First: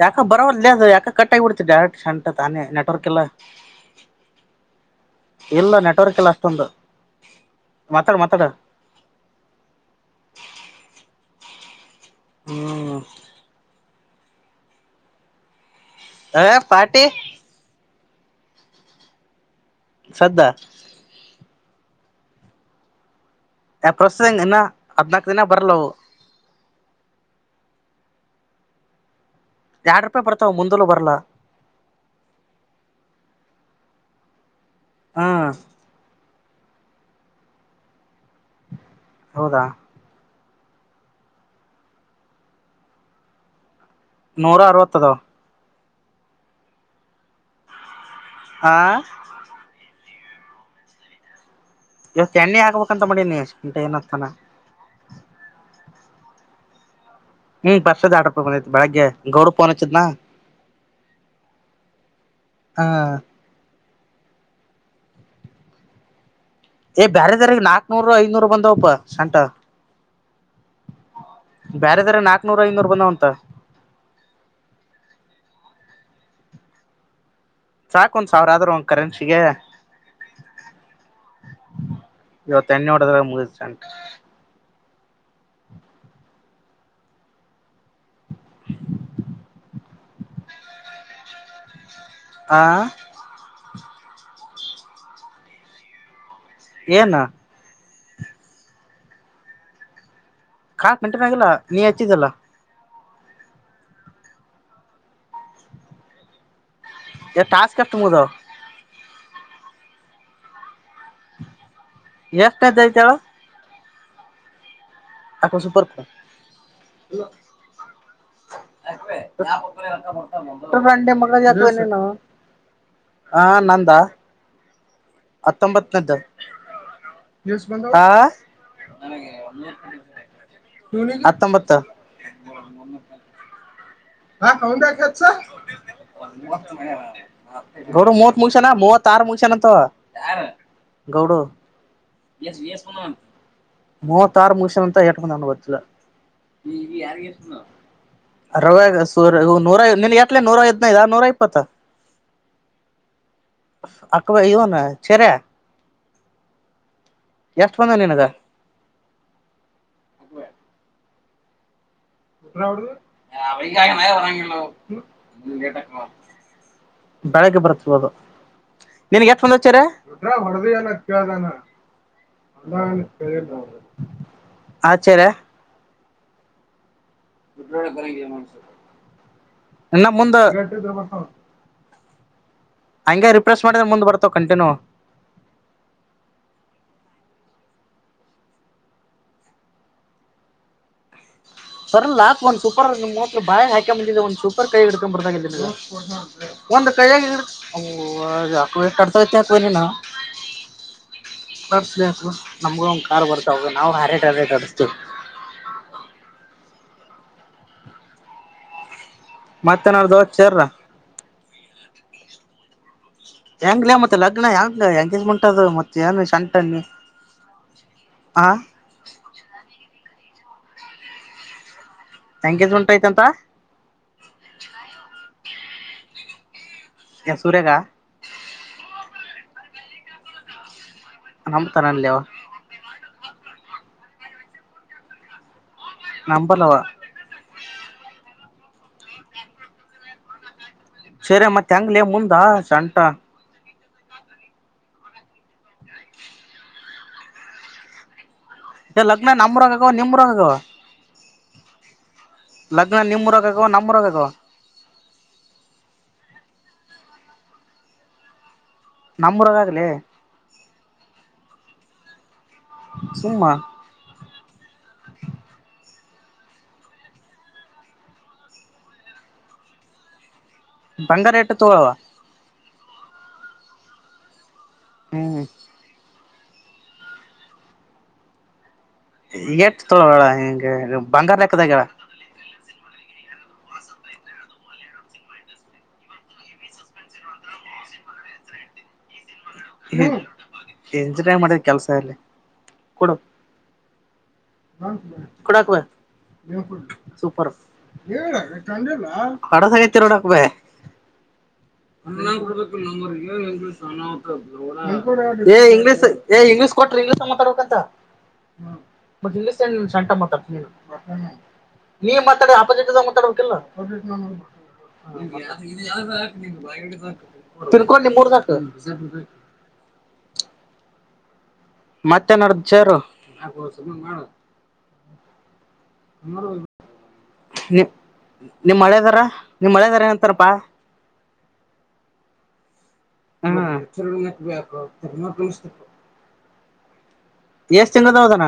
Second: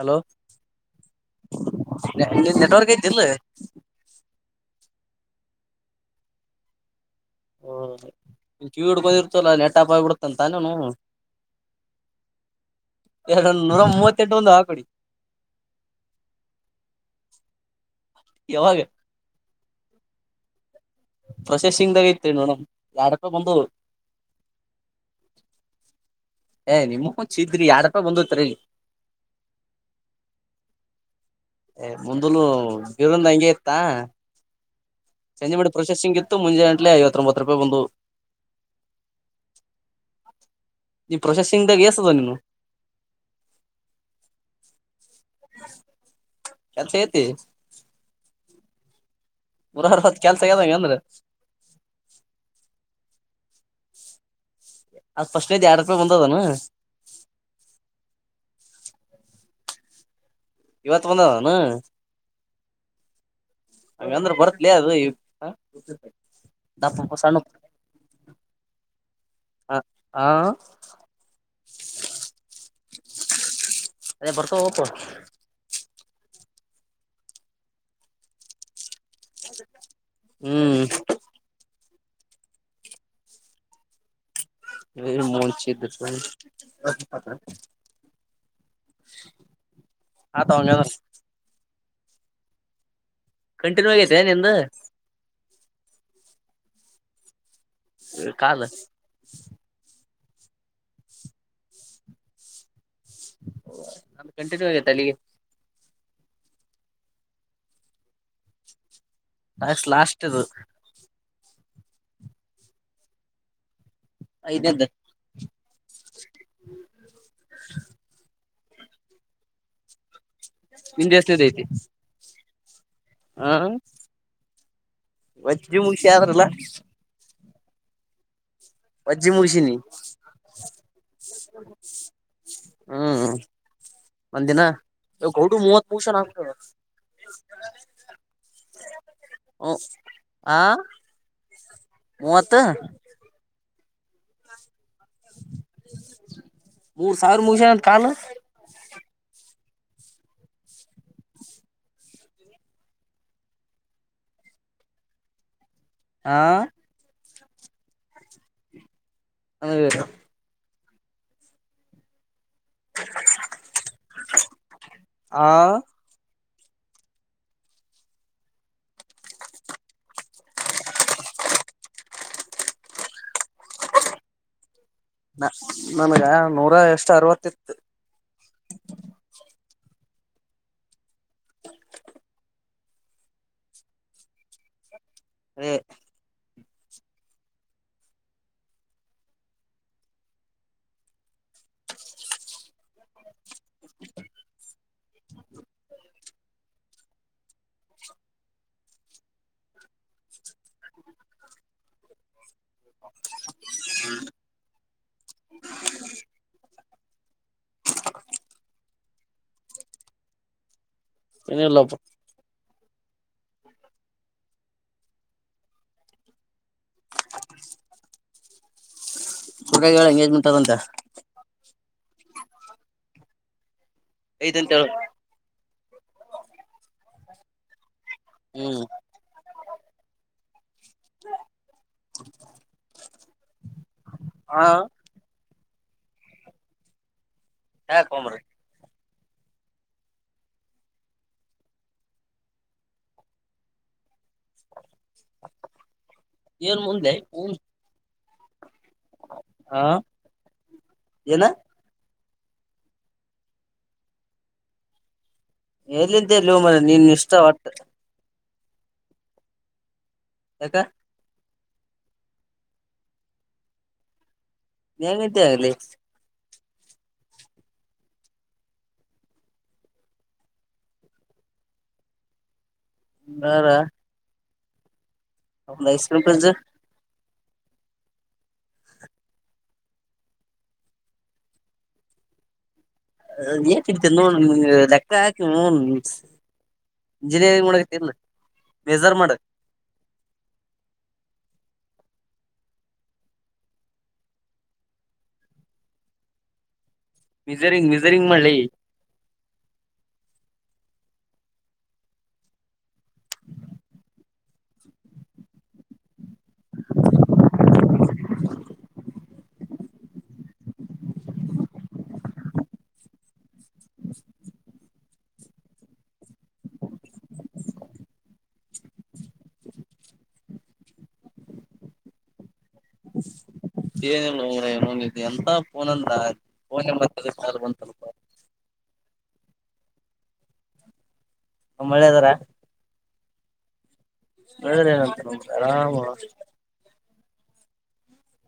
Hello ಯಾಕ ಬರವದು ಯಾಕ ಕಟ್ ಆಗ ಬಿಡ್ತ ಡೈರೆಕ್ಟ್ ನಿನ್ ಶಟತ್ಾನ ನೆಟ್ವರ್ಕ್ ಐತಿಲ್ಲ ಎಲ್ಲ. ಇಲ್ಲ ನೆಟ್ವರ್ಕ್ ಎಲ್ಲಷ್ಟಂದು. ಓ ಚಿ ಹ ಇಡ್ಕಂದಿರ್ತಲ್ಲ ನೆಟಾಪ ಆಗಿಬಿಡುತ್ತ ಅಂತಾನನು ಹ್ಮ್ ಎರ ನರ ಮ. ಟ್ಟ ಹಂದ ಹ ಕಡಿ ಹ ಪಾ್ಟಿ ಯಾವಾಗ ಸದ್ದ ಪ್ರೊಸೆಸಿಂಗ್್ದಾಗ ಐತೆ ನೋಡಮ ಯಾರ ಆ ಪ್ರೊಸೆಸಂಗ್ ಇನ್ನ ಹದ್ನಾಕ ದಿನ ಬರಲ್ಲವು. ಏ ನಿಮ್ ಹಂಚ ಇದ್ರಿ ಯಾರಪ್ಪ ಬಂದತರಿಲ್ಲಿ. ಎರಡ್ ರೂಪಾಯಿ ಬರ್ತಾವ ಮುಂದಲು ಬರ್ಲಾ ಮುಂದಲು ಬಿರಂದ ಹಂಗಗೆ ಇತ್ತಾ. ಹ್ಮ್ ಸಂಜೆ ಬಿಟ್ಟ ಪ್ರೊಸೆಸಿಂಗ್ ಇತ್ತು. ಮುಂಜೆ ಗಂಟಲ ಐವತ್ತೊಂಬತ್ತು ರೂಪಾಯಿ ಬಂದು. ಹೌದಾ. ಈ ಪ್ರೊಸೆಸಿಂಗ್್ದಾಗ ಎಸದ ನೀನು. ನೂರ ಅರವತ್ತದ ಕೆಥ ೇತಿ ಆ. ಕೆಲ್ಸಗದಾವ ಅಂದ್ರೆ ಇವತ್ತು ಎಣ್ಣೆ ಆಕಗ್ಬೇಕಂತ ಮಾಡೀನಿ ಎಷ್ಟ ಏನ್ತಂನ. ಅ ಬಂದ ತಾನ. [unintelligible] ಹ್ಮ್, ಪರ್ಸದ ಎರಡ ರೂಪಾಯಿಬಂದದ ಬೆಳಗ್ಗೆ ಗೌಡ್ರು ಪೋನ್ತ್ ಹಚಿದನ. ಇವತ್ ಬಂದ ಅದನು. ಹಾ, ಹಾಗ ಅಂದ್ರೆ ಬರ್ತ್ಲೇ ಅದು. ಏ ದಪ್ಪ ಬ್ಯಾರೆ ಸಣ್ಣ ದಾರಿಗೆ ನಾಕ್ನೂರು, ಐನೂರು ಬಂದವಪ್ಪ ಶಂಟ. ಹ ಬರೆದಾರಗೆ ನಾಕ್ನೂರು, ಐನೂರು ಬಂದವ. ಹತ್ತ [inaudible] ಅದೇ ಬರ್ತವ ಹೋವೋಪ್ಪ. ಸಾಕ ಒಂದ ಸಾವ್ರ ಆದ್ರರು ಒಂ., - ಹ್ಮ್. ಇವತ್ತು ಎಣ್ಣೆ ಒಡದ್ರಮುಗನ್ ಸಾಕು. - ಮಚಿ್ದ [unintelligible] [unintelligible] ಹ ತೊಂಗ. [inaudible] ಆ, ಕಂಟಿನ್ಯೂ ಆಗೈತೆ ನಿಂದ. ಏನು? ಕಾಲ- ಕಾಲ್ ಕಂಟಿನ್ಯೂ ಆಗಿಲ್ಲ ನೀ ಹಚ್ಚಿದಲ್ಲ. ಓ ನು ಕಂಟಿನ್ಯೂ ಆಗೈತೆ ಅಲ್ಲಿಗೆ. - ಎ ಟಾಸ್ಕ ಎಷ್ಟ ಮುಗಿದಿವೆ. ಆಯ್ತು ಲಾಸ್ಟ್ ಇದು. ಎಷ್ಟಂದಐತಹೇಳ. ಐದನಂದ್ದು. ಆಕೋ ಸೂಪರ್. ಆಾ ಯಾ ಪ ಎಂತ ಮಾಡ [unintelligible] ರಂಡೆ ನಿಂದ ಮಗ ಎಷ್ಟನೇದ ಐತಿ ಜತನೆ ನ. [unintelligible] ಹಾ ಹ ನಂದಾ. ವಜ್ಜಿ ಮುಗಷಿಆದರಲ್ಲ. ನ್ಯೂಸ್ ಬಂದಾವ ಆ [inaudible] ವಜ್ಜಿ ಮುಗಷಿನಿ. ಹ್ಮ್, ಹತ್ತೊಂಬತ್ತ- ಹ್ಮ್ ಹ ಒಂದಿನ ಗೌಡು ಮೂವತ್ ಮುಗಿಸನ್ ಆಗ್ತದ ಗೌಡ ಮುವತ್ ಮುಗಸನಮತ್ ಹ್ಮ ಮುವತಾರಮುಗಷಾನಂತವ ಆ ಗೌಡ. ಮೂವತ್ ಮೂವತ್ತಾರ ಮುಗಷನ ಅಂತ. ಗೊತ್ತಿಲ್ಲ ಮೂರ್ ಸಾವಿರ ಮುಗಿಸನ್ ಅಂತ ಕಾಲ್ [unintelligible] ಸೂರ್ಯ ನೂರ ನಿನ್ ಎತ್ಲೆ ನೂರ ಐದ್ನೈದ ನೂರ ಇಪ್ಪತ್ತು. ಅಕ್ವಾ ಇವನ್ ಚರ್ಯ- ಆ,, ಎಷ್ಟು ಬಂದವ ನೀನಗ ಅ ಹಿಂಗಾಗಿ ಬರಂಗಿಲ್ಲ ಅವು ಆ ಬೆಳಗ್ಗೆ ಬರತ್ ಇವಾಗ ನಿನಿಗ್ ಎಷ್ಟ ಸಲ ಫೋನ್ ಹಚ್ಯಾರ [inaudible] ಹಚ್ಚರ ನನಗ ನೂರ ಎಷ್ ಗಟಳ ಬರಗೆ ಮಾಡಸ ಇನ್ನ ಮುಂದ ಹಂಗೆ ರಿಪ್ರೆಸ್ ಮಾಡಿದ್ರೆ ಮುಂದ್ ಬರ್ತಾವ ಕಂಟಿನ್ಯೂ. ಹ ಬರ್ಲ್ಲಾ ಆ ಒಂದ ಸೂಪರ್ ನಿಮ್ಅವನ್ [unintelligible] ಕ್ಕೆ ಬಾಯ್ಗ್ ಹಾಕಂದಿದೆ ಒಂದು ಸೂಪರ್ ಕೈ ಹಿಡ್ [inaudible] ನಮ್ಗ ಒಂದ್ ಕಾರ್ ಬರ್ತಾವಗ ನಾವು ಹೈರೇಟ್ ಹಾಯ್ ರೇಟ್ ಆರಸತೆವಿ ಮತ್ತನ್ರ ದೋ [unintelligible] ಏನಿಲ್ಲಪ್ಪ. ಹೆಂಗ್ಲ ಮತ್ತೆ ಲಗ್ನ ಯಂಗ ಎಂಗೇಜ್ಮೆಂಟ್ ಅದು ಮತ್ತೆ ಏನು ಶಂಟ ನೀ ಹ ನನ್ ಹೇ ತಗೋಂತಾ ಎಂಗೇಜ್ಮೆಂಟ್ ಐತಿ ಅಂತ. ಐತೆಂತ ಹೇಳ್ ಏ ಸೂರ್ಯ ಗಾ ಹ್ಮ್ ನಂಬತಾನನಲೇ ಅವ ಆ ನಂಬಲ್ಲವಾ ಯಾಕೋ ಮಾರಾಯ ಸರಿ ಮತ್ತೆ ಹೆಂಗ್ಲೆ ಮುಂದ ಶೆಂಟಾ ಏನು ಮುಂದ ಲೇ ಏನ ಲಗ್ನ ನಮ್ಮೂರಾಗ್ ಆಗವ ನಿಮ್ಮೂರಾಗ್ ಆಗವ ಏನ ಲಗ್ನ ನಿಮ್ಮೂರಾಗಾಗವಾ ನಮ್ಮರಾಗಾಗವಾ. ಎಲ್ಲಿಂದ ಎಲ್ಲೂ ಮರಾಯ ನಿನ್ ಇಷ್ಟ ಒಟ್ಟ ನಮ್ಮೂರಗ ಆಗ ಲೇ ಏಕ್ ಸುಮ್ಮನ ಏನಿದೆ ಅಲ್ಲಿ ಬಂಗಾರೇಟ್ ತೊ ಬೇಡಾ ಹ್ಮ್ [unintelligible] ಎಟ್ [unintelligible] ಹಂಗೆ ಬಂಗಾರ್ದಾಕದ ಈಗ ಆ ಇದ್ ಏನಕ್ ಇದ್ ತಲಿ ನೋವ್ [unintelligible] ಮೆಜರ್ ಮಾಡ್ ಎಂಜ ಮಾಡಿದ ಕೆಲ್ಸ ಎಲ್ಲಿ ಕೊಡ ಕೊಡಕ್ವಾ [inaudible] ಮಿಜರಿಂಗ್ ಮಿಜರಿಂಗ್ ಮಾಡ್ಲಿ ಸೂಪರ್ಡಸಗ [unintelligible] ತಿರೋಡಾಕ್ಬೇಕ ಕನ್ನಡ ಕೊಡಬೇಕಿಲ್ಲೊ ಮಾರಯ್ ಏನ ಇಂಗ್ಲಿಷ್ ಅನಾಹುತ ಏ ಇಂಗ್ಲಿಷ್ ಕೊಟ್ರ ಇಂಗ್ಲಿಷ್ ಮಾತಾಡ್ಬೇಕಂತ ಬಟ್ ಇಂಗ್ಲಿಷ್ ಏನ ಶೆಟ್ ಮಾತಾಡತಿ ನಿನ ನಿನ ಮಾತಾಡಿದ್ರ ಅಪೌಸಿಟ ದವ ಮಾಡಾಬೇಕಿಲ್ಲ ತಿರ್ಕಲ್ಲಿ ಮೂರದಾಕ ಮತ್ತೆನಡ್ದ ಚೆರು ಏನ ಇಲ್ಲೂ ಮಾರಾಯ ಎಂತ ಫೋನ್ ಅಂದ್ರ ಫೋನ್ಯಾಗ ಮಾತಾಡೋ ಕಾಲ ಬಂತಲ್ಲ ಪಾ ನಿಮ್ ಹಳೆದಾರ ನಿಮ್ ಮಳೆದಾರ ಎಂತಾರಪ್ಪಾ ಒಳ್ಳೆದಾರ ಹ್ಮ ಹೇಳ್ರ ಏನಂತ ನಮ ಆರಾಮ ಎಷ್ಟ ತಿನ್ನದಾವದಾನ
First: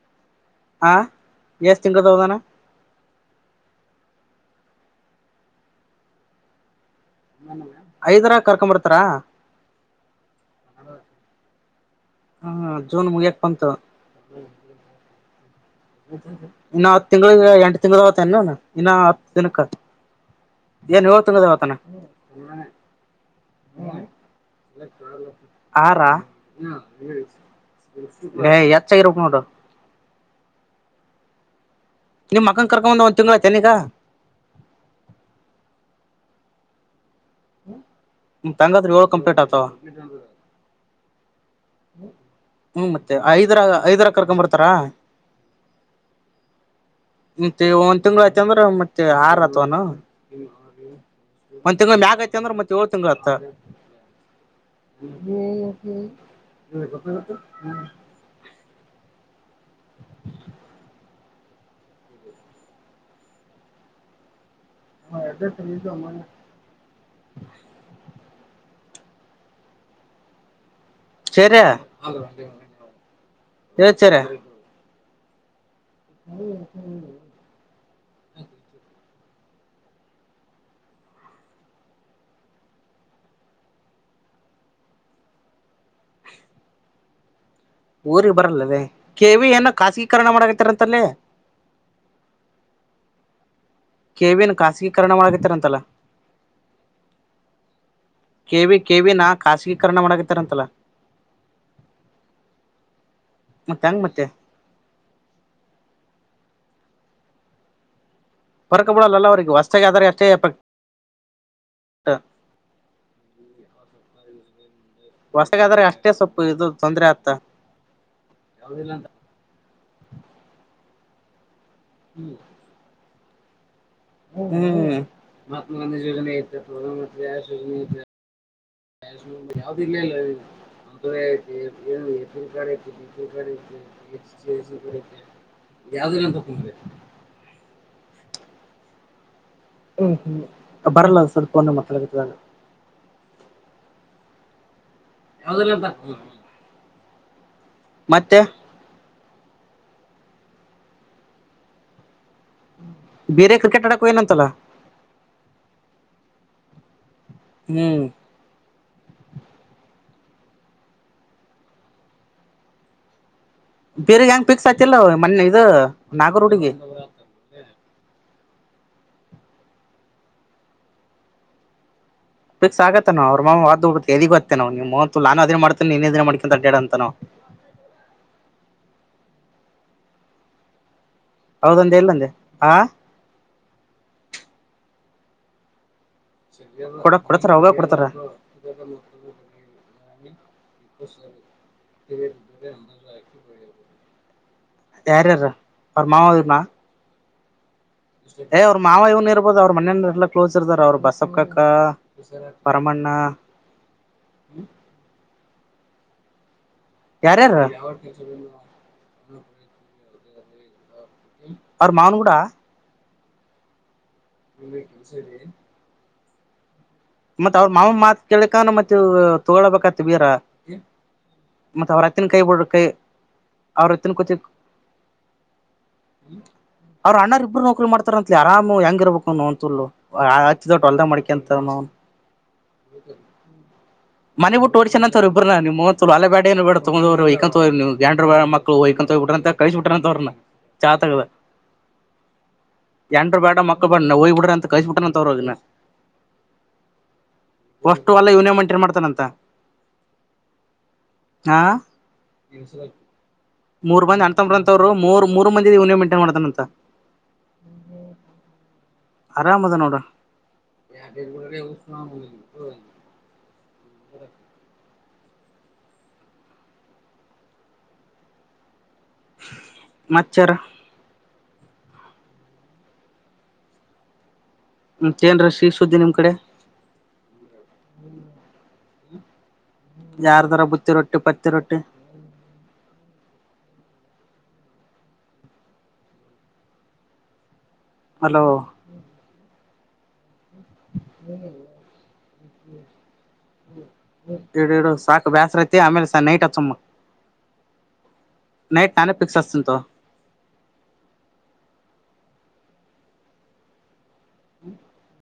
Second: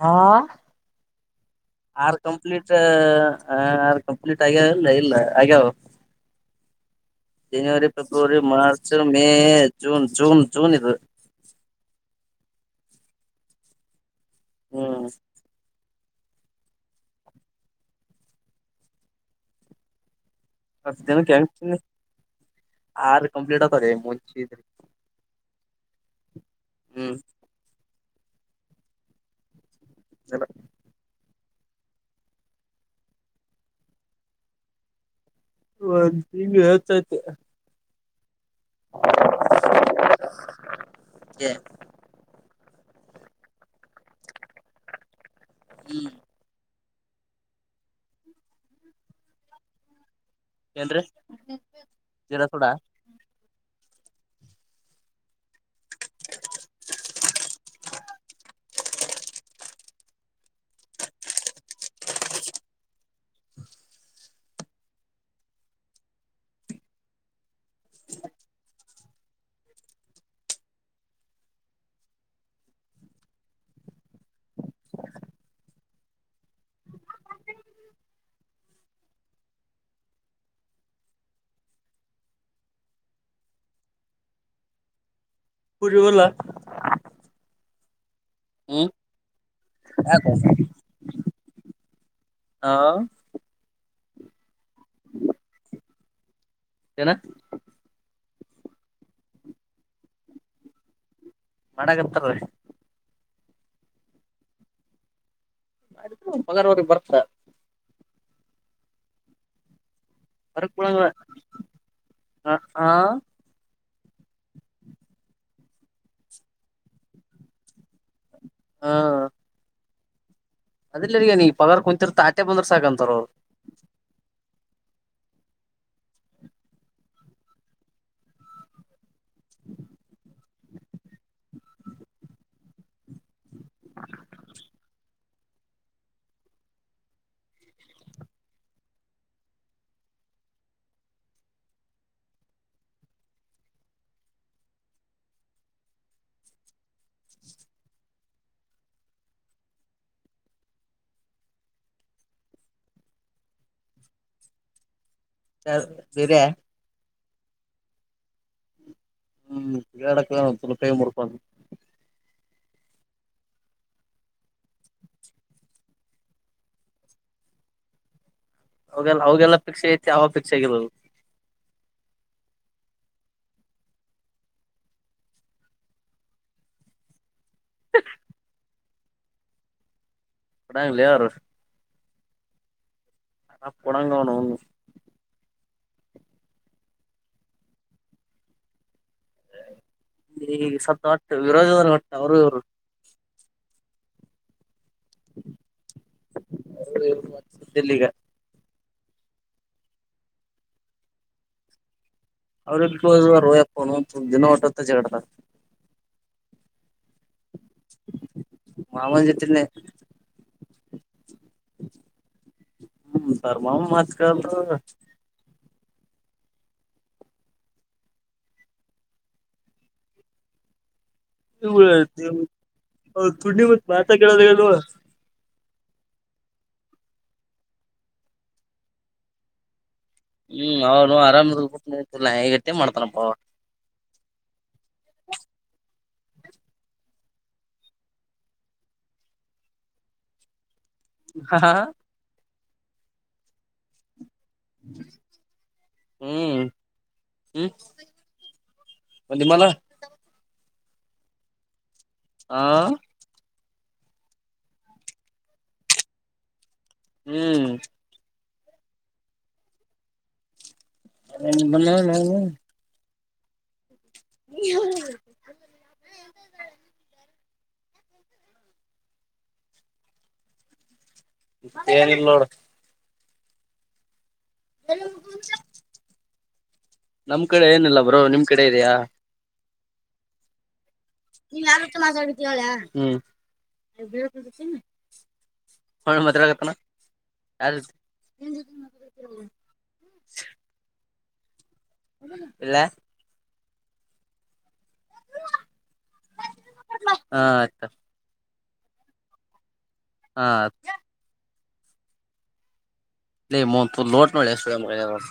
ಹಾ ಎಷ್ಟ್ ತಿಂಗದ ಆರ್ ಹೋದಾನ ಕಂಪ್ಲೀಟ್ ಆರ್ ಕಂಪ್ಲೀಟ್ ಆಗ್ಯಾ ಇಲ್ಲ ಇಲ್ಲ ಹಾಗ್ಯವು ಜನವರಿ ಐದರ ಪೆಬ್ರವರಿ ಕರ್ಕೊಂಡ್ ಮಾರ್ಚ್ ಬರ್ತಾರ ಮೇ ಜೂನ್ ಜೂನ್ ಜೂನ್ ಇದು ಹಾ ಜೂನ್ ಮುಗ್ಯಾಕ್ ಬಂತು ಹ್ಮ್ ಇನ್ನು ಹತ್ತ ತಿಂಗಳಗ ಎಂಟ ತಿಂಗ್ಳ ಆತ್ತ ನು ಇನ್ನ ಹತ್ ದಿನಕ್ಕ ಏನ್ ಏಳ್ ತಿಂಗದ ಅವತಾನ [unintelligible] ಆರು ಕಂಪ್ಲಿಟ್ ಆತರಿ ಹೇ ಹೆಚ್ಚ ಆಗಿರಬೇಕ ನೋಡು ಅಲ್ಲ [inaudible] ನಿಮ್ಮಕ್ಕನ್ ಕರ್ಕೊಂಡಂಬಂದ ಒಂದು ತಿಂಗಳ ಆಯಿತೆನಿಗ ಒ ತಿಂಗೆ ಹವತ್ಾಯ್ತ ಮ್ಮ್ [inaudible] ತಂಗಾದ್ರಿ ಹೋಗಕ್ ಕಂಪರ್ಟ್ ಆಗ್ತವ ಹ್ಮ್ ಮತ್ತೆ ಐದರ ಐದರ ಕರ್ಕೊ ಬರ್ತಾರಾ ಹ್ಮ್ [inaudible] ಮತ್ತೆ ಒಂದ್ ತಿಂಗಳ ಆಯತ ಅಂದ್ರ ಮತ್ತೆ ಆರ್ ಆತ್ವನು ಏನ್ರೀ ಮತ್ತತ್ ತಿಂಗ ಮ್ಯಾಗ ಐತಿ ಜೀರಾ ಅಂದ್ರೆ ಸೋಡಾ ಮತ್ತತ್ ಏಳ್ ತಿಂಗ ಆತ್ತ ಹ್ಮ ಹ್ಮ ಹ್ಮ ಹ್ಮ ಹ ಅದ ಸಮ್ಮನೆ ಸರಿಯಾ ಸರಿಯ [unintelligible] ಪೂರಿವಲ್ಲ ಊರಿಗೆಗ್ ಬರಲ್ಲದ ಕೆವಿ ಏನೋ ಖಾಸಗೀಕರಣ ಮಾಡಕತ್ತಾರ ಅಂತಲ್ಲಿ ಹಾ ಕೆೇವನ್ ಖಾಸಗೀಕರಣ ಮಾಡಳಗತ್ತಾರ ಅಂತಲ್ಲ ಏನ ಕೆ ವಿ ಕೆ ವಿ ನಾ ಖಾಸಗೀಕರಣ ಮಾಡಾಗತ್ತಾರಂತಲ್ಲ ಮಾಡಕತ್ತಾರ ಮತ್ತೆಂಗ ಮತ್ತೆ ಪಗಾರ್ ಅವ್ರಿಗಿ ಬರ್ತಾ ಬರ್ಕ ಬಿಡಲ್ಲ ಅವ್ರರಿಗೆ ಹೊಸ್ತಾಗ್ ಆದ್ರ ಅಷ್ [unintelligible] [inaudible] ಹೊಸಗಾದ್ರೆ ಅಷ್ಟೇ ಸೊಪ್ಪ ಇದು ತೊಂದ್ರೆ ಆತ [unintelligible] [unintelligible] ಪಗಾರ್ ಕುಂತಿರ್ ತಾ ಆಟೆ ಬಂದ್ರ ಸಾಕಂತರ ಅವ್ರು ಹ್ಮ್ಮ ಮಹಾತ್ಮಾ ಗಾಂಧಿ ಯೋಜನೆ ಇ ಪ್ರಧಾನ ಮಂತ್ರಿ ಆ ಯೋಜನೆ ಯಾವ್ದು ಇಲ್ಲೆ ಇಲ್ಲ [unintelligible] [unintelligible] [unintelligible] [unintelligible] [unintelligible] ಮತ್ತೆ ಬೀರೆ ಕ್ರಿಕೆಟ್ ಆಡಕ್ ಹೊಗ್ಯನಂತಲ್ಲ ಆಸ್ ಬೀರೆ ಹ್ಮ್ [unintelligible] ಬೀರೆಗ್ ಹೆಂಗ್ ಪಿಕ್ಸ್ ಆತಿಲ್ಲ ಮನ್ನೆ ಇದು ನಾಗರ್ ಹುಡುಗಿ ಅವುಗೆಲ್ಲಾ ಅವಿಗೆಲ್ಲ ಫಿಕ್ಸ್ ಐತಿ ಅವ ಪಿಕ್ಷೆ ಆಗಿಲಲ್ಲ [unintelligible] [unintelligible] [unintelligible] ಹೌದಂದೆ ಇಲ್ಲಂದೆ ಆ [unintelligible] ಕೊಡಕ್ ಕೊಡ್ತಾರ ಅವ್ಗ ಕೊಡ್ತಾರ [unintelligible] [inaudible] ಯಾರ್ಯಾರೋ ಅವರ್ ಮಾವ ಇದ್ನ ಈಗ ಏ ಅವ್ರ ಮಾವ ಇವ್ನ್ ಇರ್ಬೋದು ಅವ್ರ ಮನೆನರು ಎಲ್ಲ ಕ್ಲೋಸ್ ಇರ್ತಾರಾ ಅವ್ರು ಬಸಪ್ಪ ಕಾಕ್ಕ [unintelligible] ಯಾರ್ಯಾರು ಮಾವನ ಜೊತೆನೆ [inaudible] ಅವ್ರ ಮಾವನ್ ಕೂಡ ಹ್ಮ್ [unintelligible] [unintelligible] ಮತ್ತತ್ ಅವ್ರ ಮಾವ ಮಾತ್ ಕೇಳಿಕಣ ಮತ್ತ ತಗೊಳ್ಬೇಕತ್ ಬೀರ ಮತ್ ಅವ್ರ ಅತ್ತಿನ ಕೈ ಬಿಡ ಕೈ ಅವ್ರ ಅತ್ತಿನ ಕೂತಿ [unintelligible] ಅವ್ರ ಅಣ್ಣರ್ ಇಬ್ಬರು ನೌಕರಿ ಮಾಡ್ತಾರತ್ಲಿ ಆರಾಮು ಹೆಂಗ ಇರ್ಬೇಕುನ್ನು ಅಂತಲ್ಲು ಆ ಹಚ್ಚಿದ ದೊಟ್ಟ ಹೊಲ್ದ ಮಡಕ ಅವನೊವ್ನ್ ಇಲ್ಲಾ ಹೇಗಟ್ಟೆ ಮಾಡ್ತಾನಪ್ಪ ಮನೆಿ ಬಿಟ್ಟ ಓಡ್ಚನ ಅಂತವ್ರ ಇಬ್್ರ ನ ನಿಮ್ ಅಲ ಬ್ಯಾಡ ಏ ಬೇಡ ತಗವ್ರಂತವಂಡ ಮಕ್ಳಯಕಂತೋಗ ಬಿ ಅಂತ ಕಳಸ ಬಿಟ್ಟಂತ್ರ ಹಾ ಎಂಡ್ರ್ ಬ್ಯಾಡ ಮಕ್ಳು ಬ್ಯಾಡ ಹೋಗ್ಬಿಡು ಅಂತ ಕಳ್ಸಬಿಟ್ಟನೆಂತ ಅವರು ಹ್ಮ್ ಹ್ಮ್ ಸ್ು ಅಲ್ಲ ಯನಿಯ ಮಂಟಿ ಮಾಡ [unintelligible] ಹಾ ಹಾ ಇನ್ಸಲ ಮೂರ್ ಬಂದಿ ಅಣತಂಬ್ರ ಅಂತವರು ಮೂರ್ ಮೂರ್ ಮಂದಿ ಇವ್ನೆ ಮಂಟನ್ ಮಾಡತಾನ ಅಂತ ಹ್ಮ್ ಆರಾಮ್ ಅದ ನೋಡ. ಹ ಬ ಉ ಸ್ಲ [unintelligible] [inaudible] ಮಚ್ಚರ್. ಮತ್ತೇನ ಇಲ್ಲ ನೋಡ. ಹ್ಮ ಮತ್ತೆನ್ರ ಶೀಸುದ್ದಿ ನಿಮ್ ಕಡೆ. ನಮ್ ಕಡೆ ಏನಿಲ್ಲ ಬ್ರೋ ನಿಮ್ ಕಡೆ ಇದೆಯಾ. ಯಾರ್ದರ ಬುತ್ತಿ ರೊಟ್ಟಿ. ಪತ್ತಿ ನೀವ್ ರೊಟ್ಟಿ ಯಾರಜೊತಿ ಮಾತಾಡತಿ ಹೇಳ್ಯಾ ಹ್ಮ್ಮ್. ಹ ಮತ್ಯಡ ಕತ್ತನ. ಅಲ್ತ್ ಅಲೋ ಹ್ಮ ಏನಿಲ್ಲೋ ಇಡ್ಲ್ಯ ಇಡಿಡು ಸಾಕು ಬ್ಯಾಸರೈತ ಆಮೇಲೆ ಸ ನೈಟ ಹಚ್ಚಮ. ಹಾ ಆಯ್ತ ನೈಟ್ ನಾನೇ ಪಿಕ್ಸ್ ಹಾಸ್ತಿನ್ ತೋ. ಹ ಹಚ್ಚು. E month ಲೋಟ್ [unintelligible] no [unintelligible]